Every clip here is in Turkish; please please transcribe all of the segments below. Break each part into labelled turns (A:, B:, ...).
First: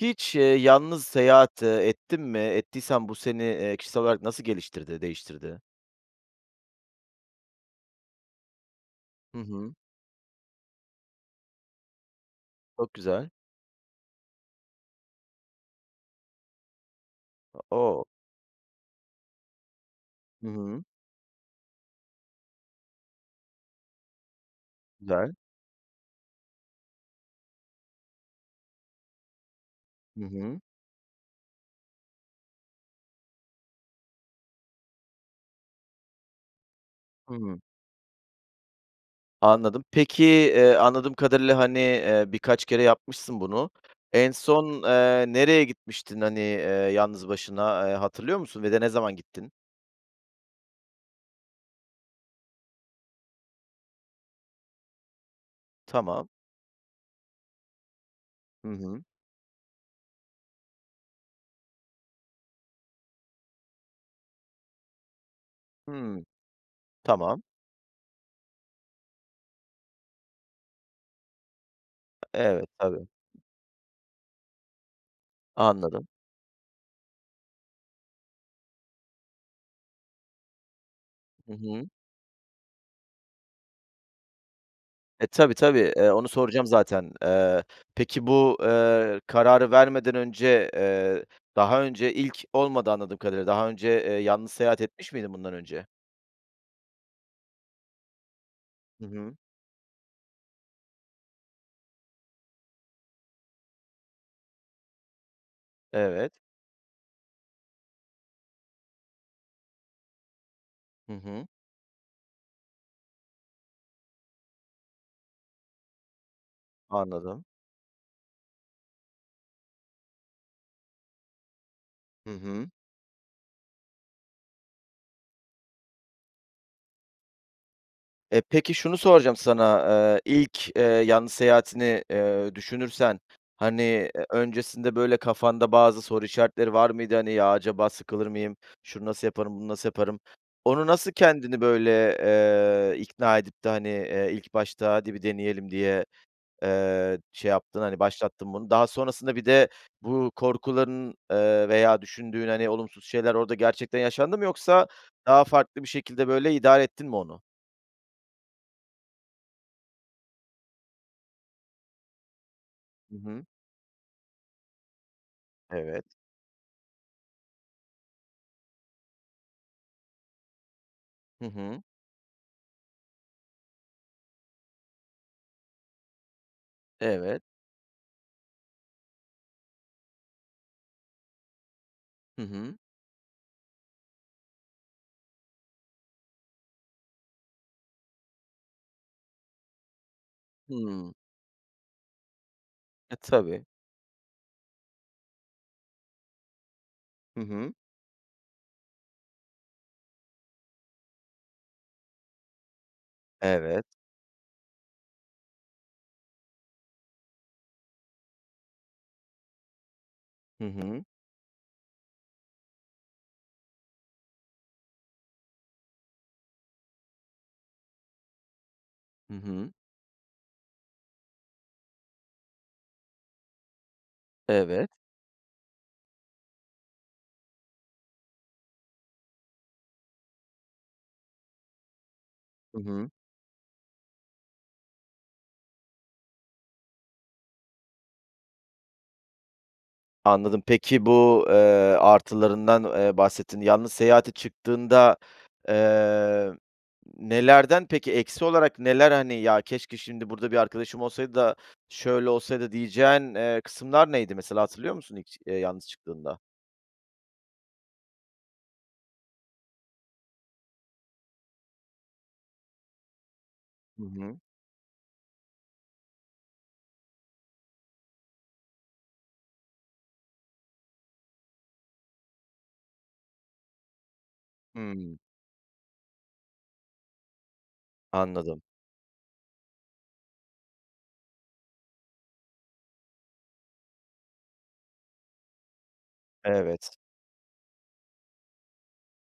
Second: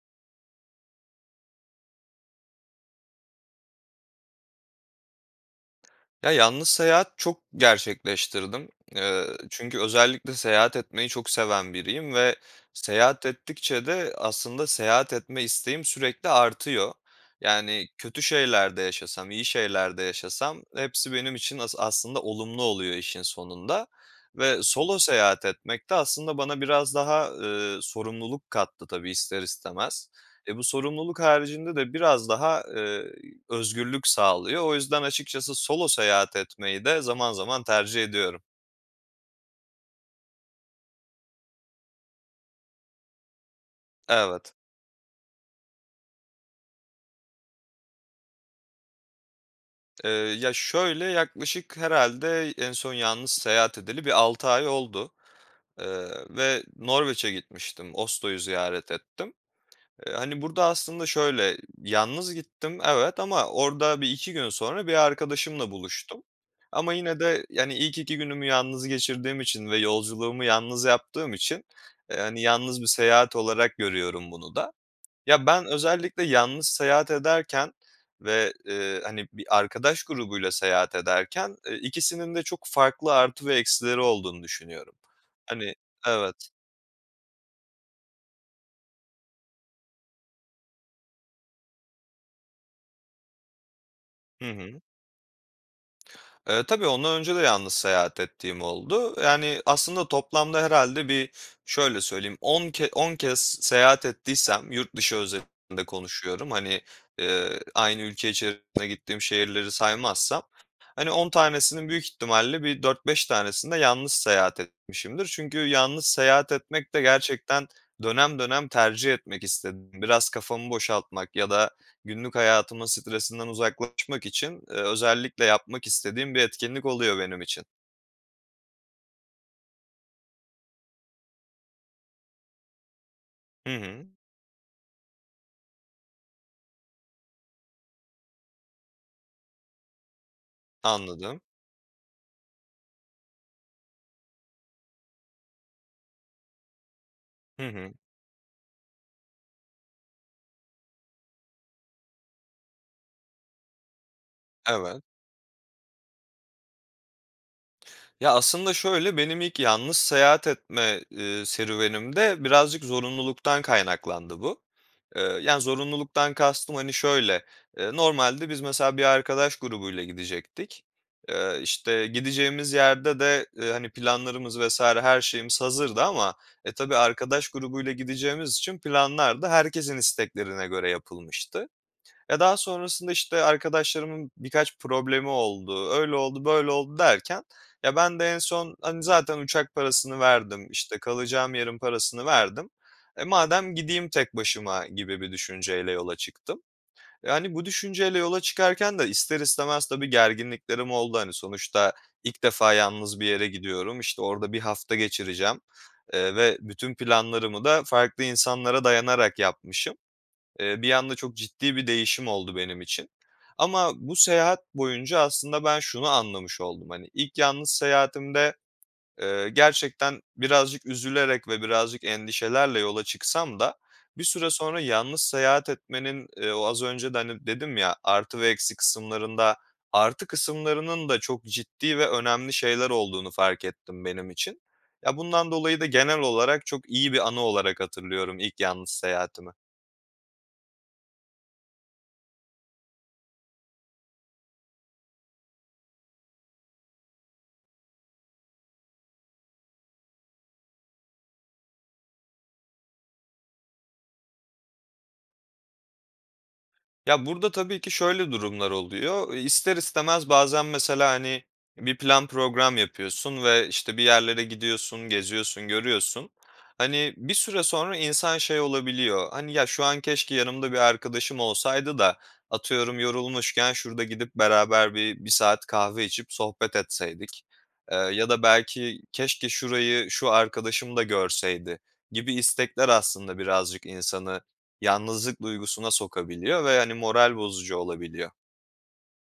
A: Hiç, yalnız seyahat, ettin mi? Ettiysen bu seni, kişisel olarak nasıl geliştirdi, değiştirdi?
B: Ya, yalnız seyahat çok gerçekleştirdim. Eee,
A: Hı hı.
B: çünkü özellikle seyahat etmeyi çok seven biriyim ve
A: Çok
B: seyahat
A: güzel.
B: ettikçe de aslında seyahat etme isteğim sürekli artıyor. Yani
A: O!
B: kötü şeylerde yaşasam, iyi şeylerde
A: Hı
B: yaşasam
A: hı.
B: hepsi benim için aslında olumlu oluyor işin sonunda ve solo
A: Güzel.
B: seyahat etmek de aslında bana biraz daha, sorumluluk kattı tabii ister istemez.
A: Hı hı.
B: Bu sorumluluk haricinde de biraz daha özgürlük sağlıyor. O yüzden açıkçası solo seyahat etmeyi de zaman
A: Hı hı.
B: zaman tercih ediyorum.
A: Anladım. Peki, anladığım kadarıyla, hani, birkaç kere yapmışsın bunu. En
B: Evet.
A: son, nereye gitmiştin, hani, yalnız başına? Hatırlıyor musun ve de ne zaman gittin?
B: Ya, şöyle, yaklaşık herhalde en son yalnız seyahat edeli bir 6 ay oldu,
A: Tamam.
B: ve Norveç'e gitmiştim. Oslo'yu
A: Hı
B: ziyaret
A: hı.
B: ettim. Hani, burada aslında şöyle, yalnız gittim, evet, ama orada bir 2 gün sonra bir arkadaşımla buluştum.
A: Hımm.
B: Ama yine
A: Tamam.
B: de, yani, ilk 2 günümü yalnız geçirdiğim için ve yolculuğumu yalnız yaptığım için, hani,
A: Evet,
B: yalnız bir
A: tabii.
B: seyahat olarak görüyorum bunu da. Ya, ben
A: Anladım.
B: özellikle yalnız seyahat ederken ve, hani, bir arkadaş grubuyla seyahat
A: Hı
B: ederken,
A: hı.
B: ikisinin de çok farklı artı ve eksileri olduğunu düşünüyorum.
A: E, tabii,
B: Hani
A: tabii. Onu
B: Evet.
A: soracağım zaten. Peki bu, kararı vermeden önce, daha önce ilk olmadı anladığım kadarıyla. Daha önce,
B: Hı
A: yalnız
B: hı.
A: seyahat etmiş miydin bundan önce?
B: Tabii ondan önce de yalnız seyahat ettiğim
A: Hı
B: oldu.
A: hı.
B: Yani, aslında toplamda herhalde şöyle söyleyeyim, 10 ke 10 kez seyahat ettiysem yurt dışı özelinde
A: Evet.
B: konuşuyorum. Hani, aynı ülke içerisinde gittiğim şehirleri saymazsam, hani,
A: Hı
B: 10
A: hı.
B: tanesinin büyük ihtimalle bir dört beş tanesinde yalnız seyahat etmişimdir. Çünkü yalnız seyahat etmek de
A: Anladım.
B: gerçekten dönem dönem tercih etmek istedim, biraz kafamı boşaltmak ya da
A: Hı
B: günlük
A: hı.
B: hayatımın stresinden uzaklaşmak için, özellikle yapmak istediğim bir etkinlik oluyor benim için.
A: E, peki şunu soracağım sana, ilk, yalnız seyahatini, düşünürsen,
B: Hı
A: hani,
B: hı.
A: öncesinde böyle kafanda bazı soru işaretleri var mıydı? Hani, "Ya, acaba sıkılır mıyım? Şunu nasıl yaparım, bunu nasıl yaparım?" Onu nasıl
B: Anladım.
A: kendini böyle, ikna edip de, hani, ilk başta "Hadi bir deneyelim." diye, şey
B: Hı
A: yaptın,
B: hı.
A: hani, başlattın bunu. Daha sonrasında bir de bu korkuların, veya düşündüğün, hani, olumsuz şeyler orada gerçekten yaşandı mı yoksa
B: Evet.
A: daha farklı bir şekilde böyle idare ettin mi onu?
B: Ya, aslında şöyle, benim ilk yalnız seyahat etme, serüvenimde birazcık
A: Hı hı.
B: zorunluluktan kaynaklandı bu. Yani,
A: Evet.
B: zorunluluktan kastım, hani, şöyle, normalde biz mesela bir arkadaş grubuyla gidecektik.
A: Hı hı.
B: İşte, gideceğimiz yerde de, hani, planlarımız vesaire her şeyimiz hazırdı ama, e, tabii
A: Evet.
B: arkadaş grubuyla gideceğimiz için planlar da herkesin isteklerine göre yapılmıştı. Ya,
A: Hı
B: daha
A: hı.
B: sonrasında, işte, arkadaşlarımın birkaç problemi oldu, öyle oldu, böyle oldu derken, ya, ben de en son, hani, zaten uçak parasını verdim, işte,
A: Hımm.
B: kalacağım yerin parasını verdim.
A: E,
B: E,
A: tabii.
B: madem gideyim tek başıma gibi bir düşünceyle yola çıktım.
A: Hı
B: Yani bu
A: hı.
B: düşünceyle yola çıkarken de ister istemez tabii gerginliklerim oldu. Hani, sonuçta ilk defa yalnız bir yere
A: Evet.
B: gidiyorum, işte, orada bir hafta geçireceğim, ve bütün planlarımı da farklı insanlara dayanarak yapmışım.
A: Hı
B: Bir
A: hı.
B: anda çok ciddi bir değişim oldu benim için. Ama bu seyahat boyunca aslında ben şunu anlamış oldum. Hani, ilk yalnız seyahatimde,
A: Hı hı.
B: gerçekten birazcık üzülerek ve birazcık endişelerle yola çıksam da bir süre sonra
A: Evet.
B: yalnız seyahat etmenin, o az önce de, hani, dedim ya, artı ve eksi kısımlarında, artı kısımlarının da çok ciddi ve önemli
A: Hı
B: şeyler
A: hı.
B: olduğunu fark ettim benim için. Ya, bundan dolayı da genel olarak çok iyi bir anı olarak hatırlıyorum ilk yalnız seyahatimi.
A: Anladım. Peki bu, artılarından, bahsettin. Yalnız seyahate çıktığında, eee, nelerden peki eksi olarak neler, hani, "Ya, keşke şimdi burada bir arkadaşım olsaydı da şöyle olsaydı." diyeceğin, kısımlar neydi mesela hatırlıyor musun ilk, yalnız çıktığında?
B: Ya, burada tabii ki şöyle durumlar oluyor. İster istemez bazen mesela, hani, bir plan program yapıyorsun ve, işte, bir
A: Hı hı.
B: yerlere gidiyorsun, geziyorsun, görüyorsun. Hani, bir süre sonra insan şey olabiliyor, hani, "Ya, şu an keşke yanımda bir arkadaşım olsaydı da atıyorum yorulmuşken şurada gidip beraber
A: Hımm.
B: bir saat kahve içip sohbet etseydik." Ya da
A: Anladım.
B: belki, "Keşke şurayı şu arkadaşım da görseydi." gibi istekler aslında birazcık insanı yalnızlık duygusuna sokabiliyor ve, hani,
A: Evet.
B: moral bozucu olabiliyor.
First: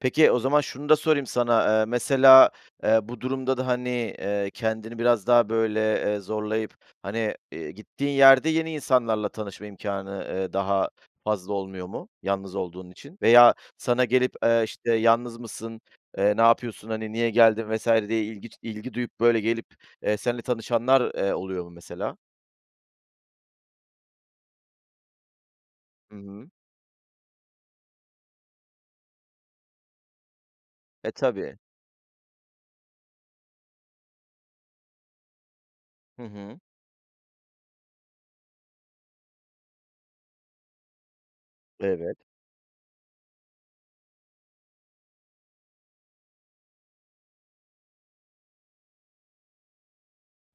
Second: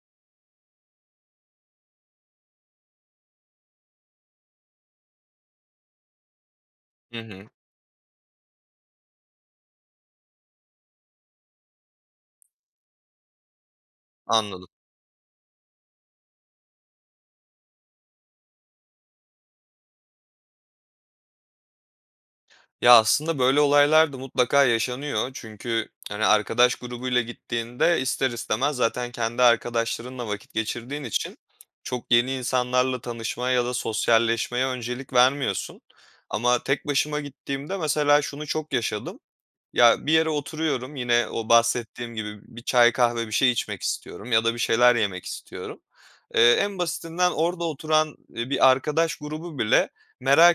A: Peki, o zaman şunu da sorayım sana. Mesela, bu durumda da, hani, kendini biraz daha, böyle, zorlayıp,
B: Hı
A: hani,
B: hı.
A: gittiğin yerde yeni insanlarla tanışma imkanı daha fazla olmuyor mu yalnız olduğun için? Veya sana gelip,
B: Anladım.
A: işte, "Yalnız mısın? Ne yapıyorsun? Hani, niye geldin?" vesaire diye ilgi duyup, böyle, gelip, seninle tanışanlar, oluyor mu mesela?
B: Ya, aslında böyle olaylar da mutlaka yaşanıyor. Çünkü,
A: Hı
B: hani,
A: hı.
B: arkadaş grubuyla gittiğinde ister istemez zaten kendi arkadaşlarınla vakit geçirdiğin
A: E,
B: için
A: tabii.
B: çok yeni insanlarla tanışmaya ya da sosyalleşmeye öncelik vermiyorsun.
A: Hı hı.
B: Ama tek başıma gittiğimde mesela şunu çok yaşadım. Ya, bir yere oturuyorum, yine o bahsettiğim
A: Evet.
B: gibi bir çay, kahve, bir şey içmek istiyorum ya da bir şeyler yemek istiyorum. En basitinden orada oturan, bir arkadaş grubu bile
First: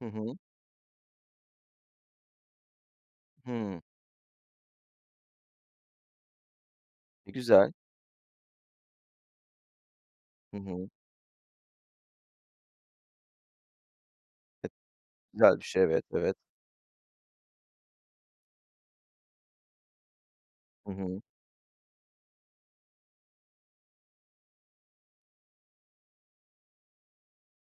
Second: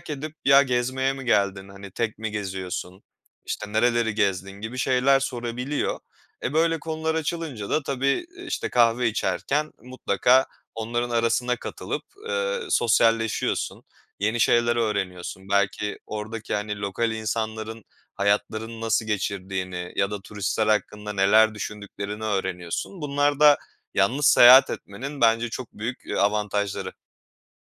A: Hı
B: edip,
A: hı.
B: "Ya, gezmeye mi geldin? Hani, tek mi geziyorsun? İşte,
A: Hımm.
B: nereleri gezdin?" gibi şeyler sorabiliyor. E, böyle konular
A: E,
B: açılınca
A: güzel.
B: da tabii, işte, kahve içerken mutlaka
A: Hı hı.
B: onların arasına katılıp, sosyalleşiyorsun, yeni
A: E,
B: şeyler öğreniyorsun.
A: güzel bir şey.
B: Belki
A: Evet, evet.
B: oradaki, hani, lokal insanların hayatlarını nasıl geçirdiğini ya da turistler
A: Hı
B: hakkında
A: hı.
B: neler düşündüklerini öğreniyorsun. Bunlar da yalnız seyahat etmenin bence çok büyük, avantajları.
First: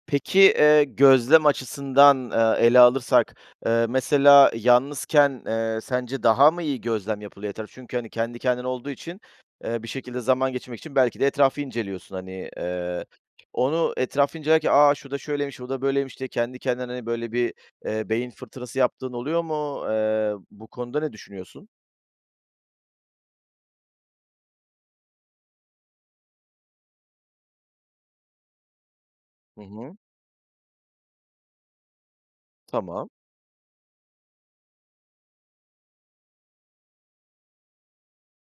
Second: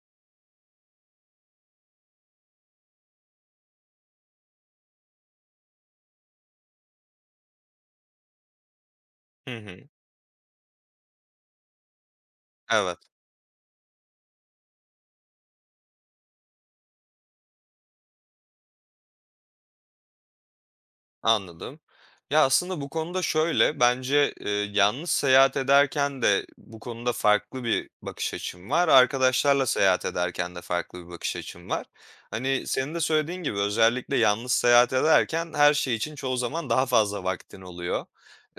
A: Peki, gözlem açısından, ele alırsak, mesela yalnızken, sence daha mı iyi gözlem yapılıyor etraf? Çünkü, hani, kendi kendine olduğu için,
B: Hı hı.
A: bir şekilde zaman geçirmek için belki de etrafı inceliyorsun, hani.
B: Evet.
A: Onu etrafı incelerken, "Aa şu da şöyleymiş, bu da böyleymiş." diye kendi kendine, hani, böyle bir, beyin fırtınası yaptığın oluyor mu? Bu konuda ne düşünüyorsun?
B: Anladım. Ya, aslında bu konuda şöyle, bence, yalnız seyahat ederken de bu konuda farklı bir bakış açım var.
A: Hı
B: Arkadaşlarla
A: hı.
B: seyahat ederken de farklı bir bakış açım var. Hani, senin de
A: Tamam.
B: söylediğin gibi özellikle yalnız seyahat ederken her şey için çoğu zaman daha fazla vaktin oluyor.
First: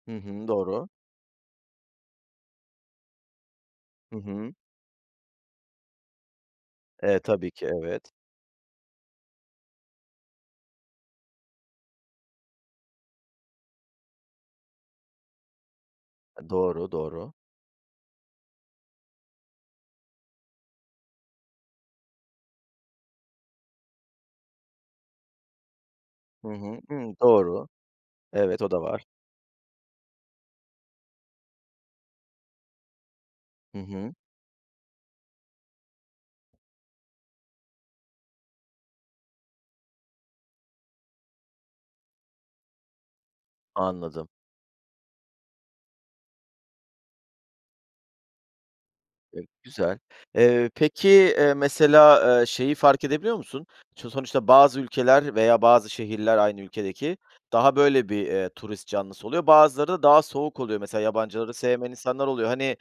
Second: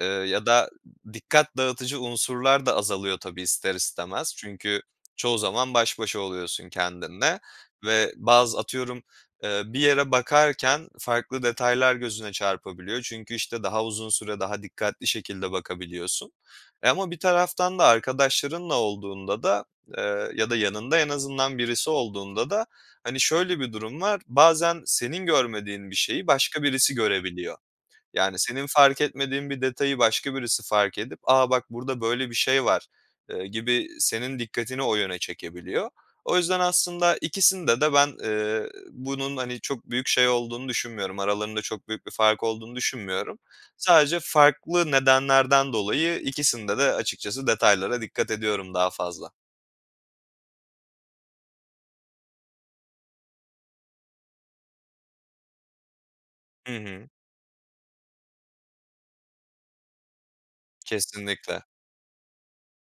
A: Hı
B: Ya
A: hı.
B: da
A: Doğru.
B: dikkat dağıtıcı unsurlar da azalıyor tabii ister
A: Hı
B: istemez.
A: hı.
B: Çünkü çoğu zaman baş başa oluyorsun kendinle
A: Tabii ki,
B: ve
A: evet.
B: bazı atıyorum, bir yere bakarken farklı detaylar gözüne çarpabiliyor. Çünkü, işte, daha uzun süre, daha dikkatli şekilde bakabiliyorsun. E,
A: Doğru,
B: ama bir
A: doğru.
B: taraftan da arkadaşlarınla olduğunda da, ya da yanında en azından birisi olduğunda da, hani, şöyle bir durum var, bazen senin görmediğin bir şeyi
A: Hı
B: başka
A: hı.
B: birisi
A: Hımm,
B: görebiliyor.
A: doğru.
B: Yani,
A: Evet,
B: senin
A: o da
B: fark
A: var.
B: etmediğin bir detayı başka birisi fark edip, "Aa, bak, burada böyle bir şey var."
A: Hı
B: Gibi
A: hı,
B: senin dikkatini o yöne çekebiliyor. O yüzden aslında ikisinde de ben, bunun, hani, çok büyük şey olduğunu düşünmüyorum. Aralarında çok büyük bir fark olduğunu düşünmüyorum. Sadece
A: anladım.
B: farklı nedenlerden dolayı ikisinde de açıkçası detaylara dikkat ediyorum daha fazla.
A: E, güzel. Peki, mesela, şeyi fark edebiliyor musun? Sonuçta bazı ülkeler veya bazı şehirler aynı
B: Hı hı.
A: ülkedeki daha böyle bir, turist canlısı oluyor. Bazıları da daha soğuk oluyor. Mesela yabancıları
B: Kesinlikle.
A: sevmeyen insanlar oluyor. Hani,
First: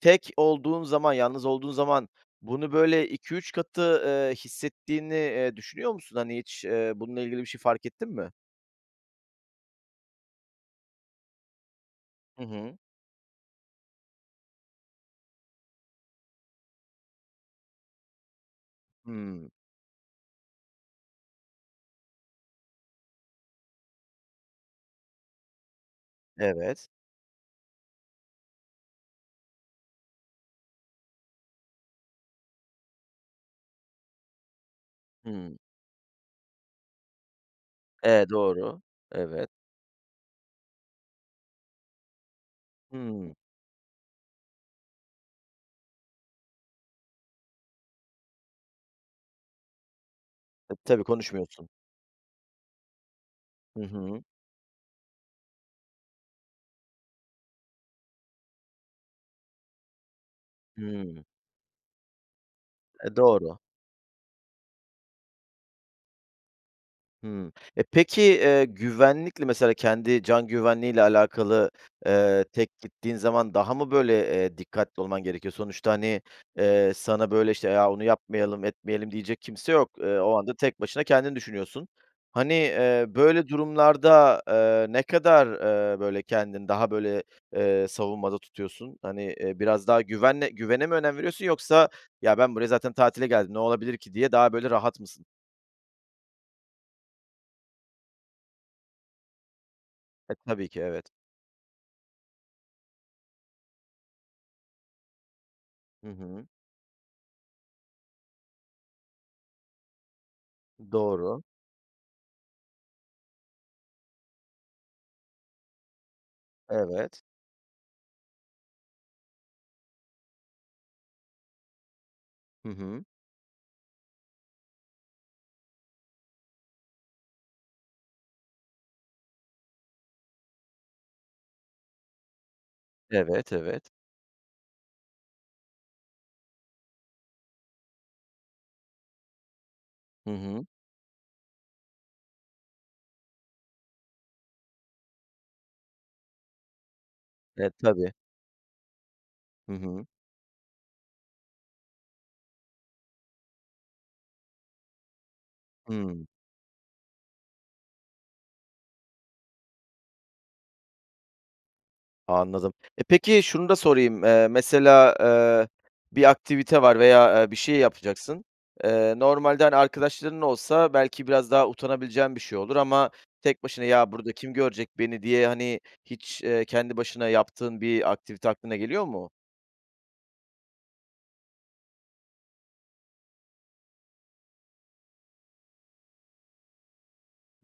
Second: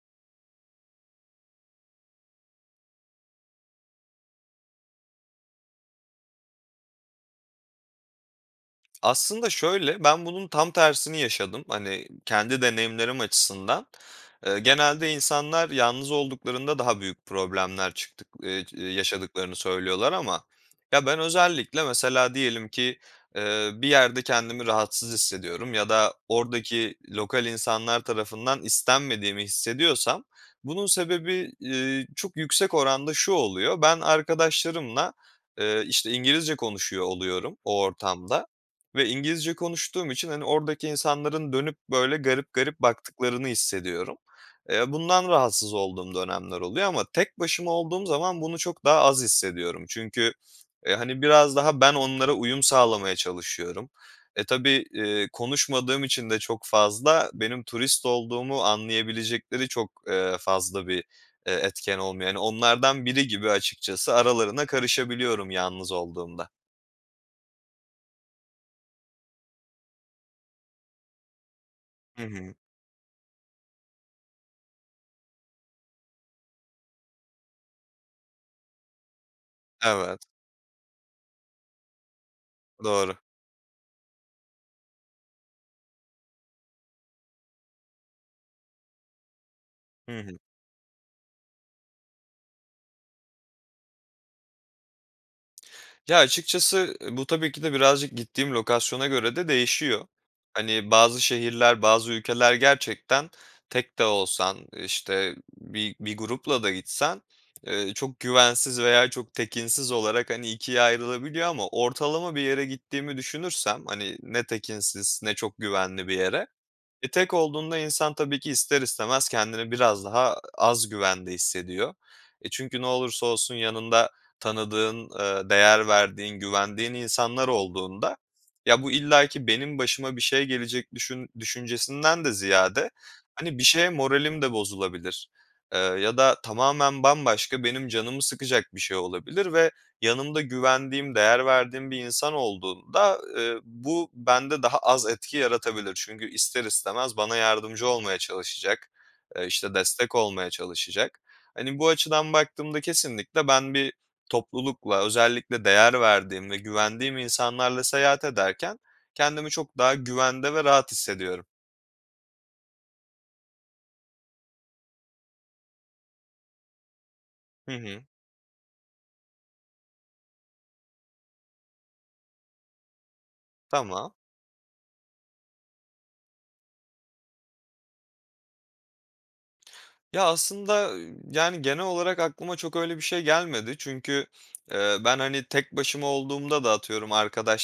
A: tek olduğun zaman, yalnız olduğun zaman bunu böyle iki üç katı, hissettiğini, düşünüyor musun? Hani, hiç, bununla ilgili bir şey fark ettin mi?
B: Aslında şöyle, ben bunun tam tersini yaşadım. Hani,
A: Hı
B: kendi
A: hı.
B: deneyimlerim açısından. Genelde insanlar yalnız olduklarında daha büyük problemler çıktık
A: Hımm.
B: yaşadıklarını söylüyorlar ama ya ben özellikle mesela diyelim ki, bir yerde kendimi rahatsız hissediyorum ya da
A: Evet.
B: oradaki lokal insanlar tarafından istenmediğimi hissediyorsam bunun sebebi, çok yüksek oranda şu oluyor: Ben arkadaşlarımla,
A: Hımm.
B: işte, İngilizce konuşuyor oluyorum o
A: E,
B: ortamda.
A: doğru.
B: Ve
A: Evet.
B: İngilizce konuştuğum için, hani, oradaki insanların dönüp böyle garip garip
A: Hımm.
B: baktıklarını hissediyorum. Bundan rahatsız olduğum dönemler oluyor ama tek başıma olduğum zaman bunu çok daha az hissediyorum. Çünkü,
A: E, tabii
B: hani, biraz
A: konuşmuyorsun.
B: daha ben onlara uyum sağlamaya
A: Hı
B: çalışıyorum.
A: hı.
B: E, tabii, konuşmadığım için de çok fazla benim turist olduğumu anlayabilecekleri çok, fazla bir,
A: Hımm.
B: etken olmuyor. Yani onlardan
A: E,
B: biri gibi
A: doğru.
B: açıkçası aralarına karışabiliyorum yalnız olduğumda.
A: Hımm. E, peki, güvenlikle mesela kendi can güvenliğiyle alakalı,
B: Hı hı.
A: tek gittiğin zaman daha mı böyle, dikkatli olman gerekiyor? Sonuçta, hani, sana böyle, işte, "Ya, onu yapmayalım, etmeyelim." diyecek kimse yok.
B: Evet,
A: O anda tek başına kendini düşünüyorsun. Hani,
B: doğru.
A: böyle durumlarda, ne kadar, böyle kendini daha böyle, savunmada tutuyorsun? Hani, biraz daha
B: Hı hı.
A: güvene mi önem veriyorsun yoksa, "Ya, ben buraya zaten tatile geldim, ne olabilir ki?" diye daha böyle rahat mısın?
B: Ya, açıkçası, bu tabii ki de birazcık gittiğim lokasyona göre de değişiyor.
A: E, tabii ki,
B: Hani,
A: evet.
B: bazı şehirler, bazı ülkeler gerçekten tek de olsan, işte, bir
A: Hı
B: bir
A: hı.
B: grupla da gitsen, çok güvensiz veya çok tekinsiz olarak, hani, ikiye
A: Doğru.
B: ayrılabiliyor, ama ortalama bir yere gittiğimi düşünürsem, hani, ne tekinsiz ne çok güvenli bir yere,
A: Evet.
B: tek olduğunda insan tabii ki ister istemez kendini biraz daha az güvende hissediyor. E,
A: Hı
B: çünkü ne
A: hı.
B: olursa olsun yanında tanıdığın, değer verdiğin, güvendiğin insanlar olduğunda, ya, bu illaki benim başıma bir şey gelecek düşüncesinden de ziyade,
A: Evet,
B: hani, bir şeye
A: evet.
B: moralim de bozulabilir, ya da tamamen bambaşka benim canımı sıkacak bir şey olabilir ve
A: Hı
B: yanımda
A: hı.
B: güvendiğim, değer verdiğim bir insan olduğunda, bu bende daha az etki yaratabilir. Çünkü ister istemez bana
A: E,
B: yardımcı
A: tabii.
B: olmaya çalışacak, işte,
A: Hı hı.
B: destek olmaya çalışacak. Hani, bu açıdan baktığımda kesinlikle ben bir toplulukla, özellikle değer
A: Hımm,
B: verdiğim ve güvendiğim insanlarla seyahat ederken kendimi çok daha güvende ve rahat hissediyorum.
A: anladım. E, peki şunu da sorayım. Mesela, bir aktivite var veya, bir
B: Hı
A: şey
B: hı.
A: yapacaksın. Normalde, hani, arkadaşların olsa belki biraz daha utanabileceğin bir şey olur ama tek başına "Ya,
B: Tamam.
A: burada kim görecek beni?" diye, hani, hiç, kendi başına yaptığın bir aktivite aklına geliyor mu?
B: Ya, aslında, yani, genel olarak aklıma çok öyle bir şey gelmedi. Çünkü, ben, hani, tek başıma olduğumda da atıyorum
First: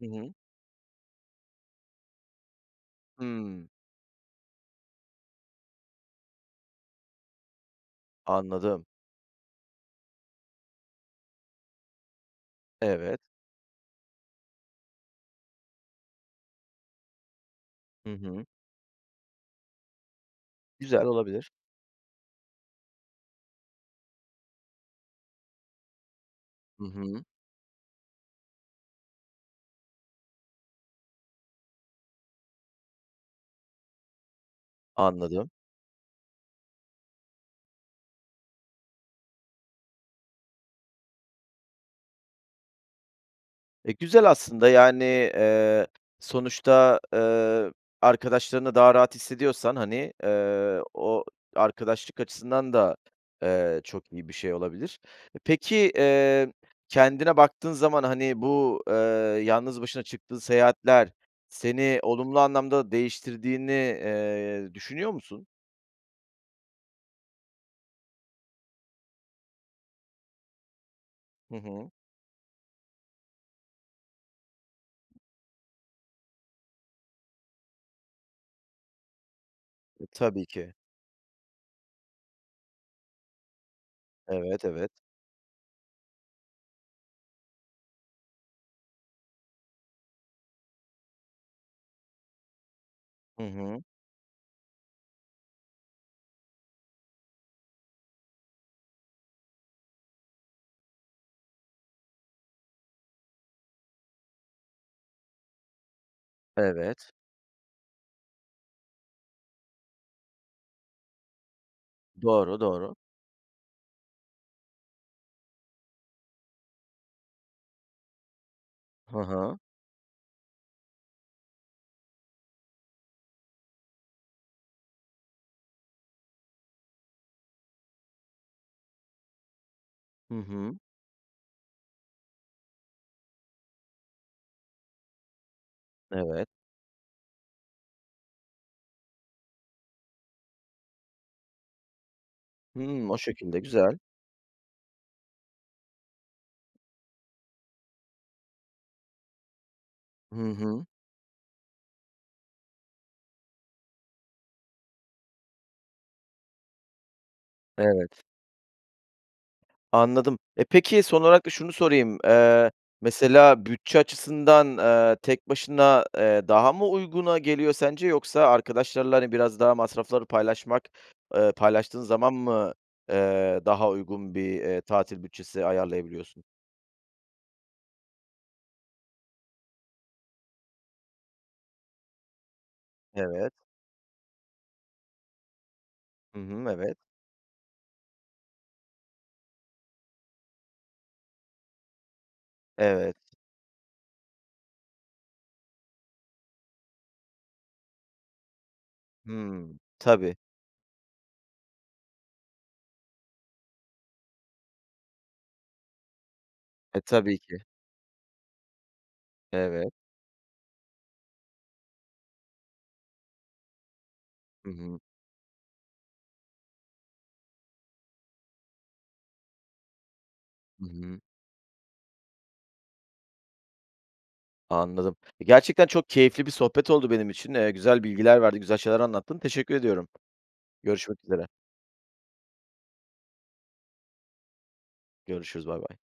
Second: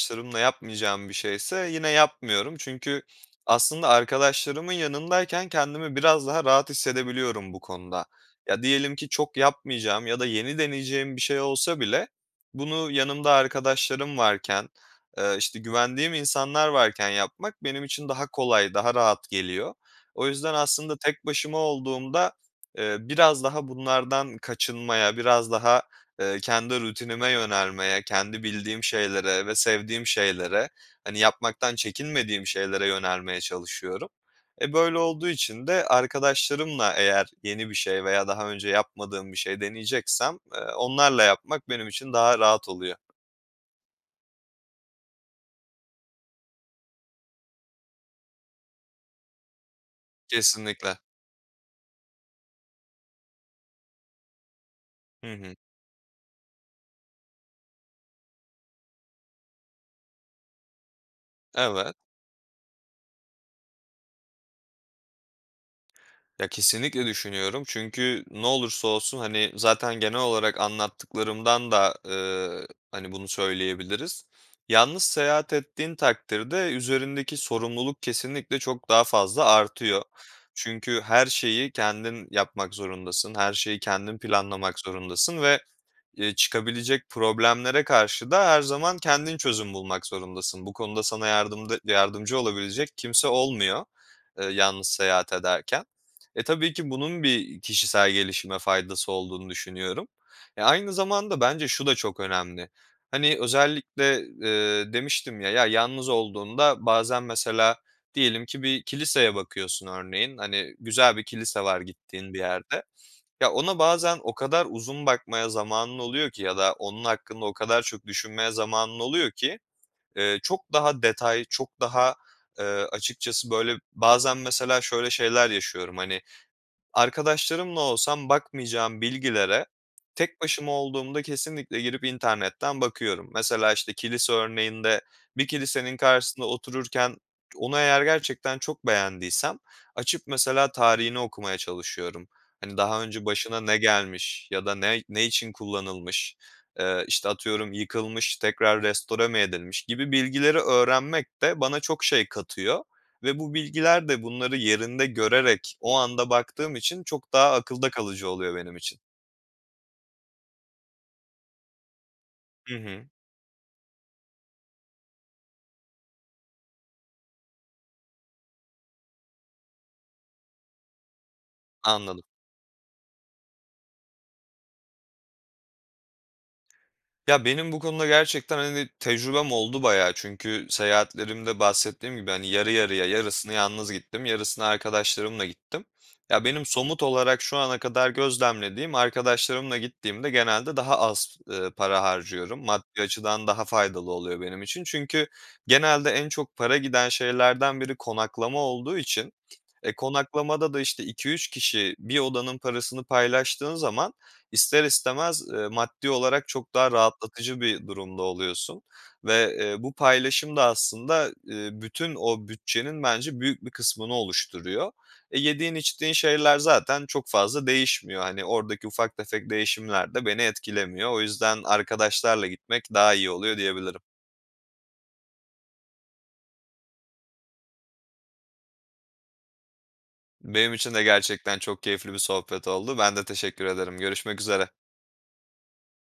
A: Hı hı.
B: yapmayacağım bir şeyse yine yapmıyorum. Çünkü
A: Hımm,
B: aslında arkadaşlarımın yanındayken kendimi biraz daha rahat hissedebiliyorum bu konuda. Ya,
A: anladım.
B: diyelim ki çok yapmayacağım ya da yeni deneyeceğim bir şey olsa bile bunu
A: Evet.
B: yanımda arkadaşlarım varken, işte, güvendiğim insanlar varken yapmak benim için
A: Hı
B: daha
A: hı.
B: kolay, daha rahat geliyor. O yüzden aslında
A: Güzel
B: tek
A: olabilir.
B: başıma olduğumda biraz daha bunlardan kaçınmaya, biraz daha, kendi
A: Hı hı.
B: rutinime yönelmeye, kendi bildiğim şeylere ve sevdiğim şeylere, hani, yapmaktan çekinmediğim şeylere yönelmeye çalışıyorum. E, böyle olduğu
A: Anladım.
B: için de arkadaşlarımla eğer yeni bir şey veya daha önce yapmadığım bir şey deneyeceksem, onlarla yapmak benim için daha rahat oluyor.
A: E, güzel aslında, yani, eee, sonuçta, arkadaşlarınla daha rahat hissediyorsan, hani,
B: Kesinlikle.
A: o arkadaşlık açısından da, çok iyi bir şey olabilir.
B: Hı
A: E,
B: hı.
A: peki, kendine baktığın zaman, hani, bu, yalnız başına çıktığın seyahatler
B: Evet.
A: seni olumlu anlamda değiştirdiğini, düşünüyor musun?
B: Ya, kesinlikle düşünüyorum çünkü ne olursa olsun, hani, zaten genel olarak
A: Hı
B: anlattıklarımdan
A: hı.
B: da, hani, bunu söyleyebiliriz. Yalnız seyahat ettiğin takdirde üzerindeki sorumluluk kesinlikle çok daha fazla artıyor.
A: E, tabii ki.
B: Çünkü her şeyi kendin yapmak zorundasın, her şeyi kendin
A: Evet,
B: planlamak
A: evet.
B: zorundasın ve, çıkabilecek problemlere karşı da her zaman kendin çözüm bulmak zorundasın. Bu konuda sana yardımcı olabilecek kimse
A: Hı hı.
B: olmuyor, yalnız seyahat ederken. E, tabii ki bunun bir kişisel gelişime faydası olduğunu düşünüyorum. E, aynı zamanda bence şu da çok önemli. Hani, özellikle, demiştim ya, ya, yalnız olduğunda
A: Evet.
B: bazen mesela diyelim ki bir kiliseye bakıyorsun örneğin. Hani, güzel bir kilise var gittiğin bir
A: Doğru,
B: yerde.
A: doğru.
B: Ya, ona bazen o kadar uzun bakmaya zamanın oluyor ki ya da onun hakkında o kadar çok düşünmeye zamanın
A: Hı
B: oluyor ki,
A: hı.
B: çok daha detay, çok daha, açıkçası, böyle, bazen mesela şöyle şeyler yaşıyorum. Hani, arkadaşlarımla olsam bakmayacağım bilgilere
A: Hı
B: tek başıma
A: hı.
B: olduğumda kesinlikle girip internetten bakıyorum. Mesela, işte, kilise örneğinde bir kilisenin karşısında
A: Evet.
B: otururken onu eğer gerçekten çok beğendiysem açıp mesela tarihini okumaya çalışıyorum. Hani, daha
A: Hımm, o
B: önce başına
A: şekilde
B: ne
A: güzel.
B: gelmiş ya da ne için kullanılmış, işte, atıyorum yıkılmış, tekrar restore mi edilmiş gibi
A: Hı
B: bilgileri
A: hı.
B: öğrenmek de bana çok şey katıyor. Ve bu bilgiler de bunları yerinde görerek o anda baktığım için çok daha akılda
A: Evet,
B: kalıcı oluyor benim için.
A: anladım. E, peki son olarak da şunu sorayım.
B: Hı hı.
A: Mesela bütçe açısından, tek başına, daha mı uyguna geliyor sence yoksa arkadaşlarla, hani, biraz daha masrafları paylaşmak, paylaştığın
B: Anladım.
A: zaman mı, daha uygun bir, tatil bütçesi ayarlayabiliyorsun?
B: Ya, benim bu konuda gerçekten, hani, tecrübem oldu bayağı. Çünkü seyahatlerimde bahsettiğim gibi, hani, yarı yarıya, yarısını
A: Evet.
B: yalnız gittim, yarısını arkadaşlarımla gittim.
A: Hı
B: Ya, benim
A: hı, evet.
B: somut olarak şu ana kadar gözlemlediğim, arkadaşlarımla gittiğimde genelde daha az, para harcıyorum. Maddi
A: Evet.
B: açıdan daha faydalı oluyor benim için. Çünkü genelde en çok para giden şeylerden biri konaklama olduğu için,
A: Hımm.
B: e,
A: Tabii.
B: konaklamada da, işte, iki üç kişi bir odanın parasını paylaştığın zaman İster istemez, maddi olarak çok daha
A: E, tabii ki.
B: rahatlatıcı bir durumda oluyorsun ve, bu
A: Evet.
B: paylaşım da aslında, bütün o bütçenin bence büyük bir kısmını
A: Hı
B: oluşturuyor.
A: hı.
B: E, yediğin içtiğin şeyler zaten çok fazla değişmiyor. Hani, oradaki ufak tefek değişimler de beni
A: Hı
B: etkilemiyor. O
A: hı.
B: yüzden arkadaşlarla gitmek daha iyi oluyor diyebilirim.
A: Anladım. Gerçekten çok keyifli bir sohbet oldu benim için. Güzel bilgiler verdi, güzel şeyler anlattın. Teşekkür ediyorum.
B: Benim için de
A: Görüşmek üzere.
B: gerçekten çok keyifli bir sohbet oldu. Ben de teşekkür ederim. Görüşmek üzere.
A: Görüşürüz, bay bay.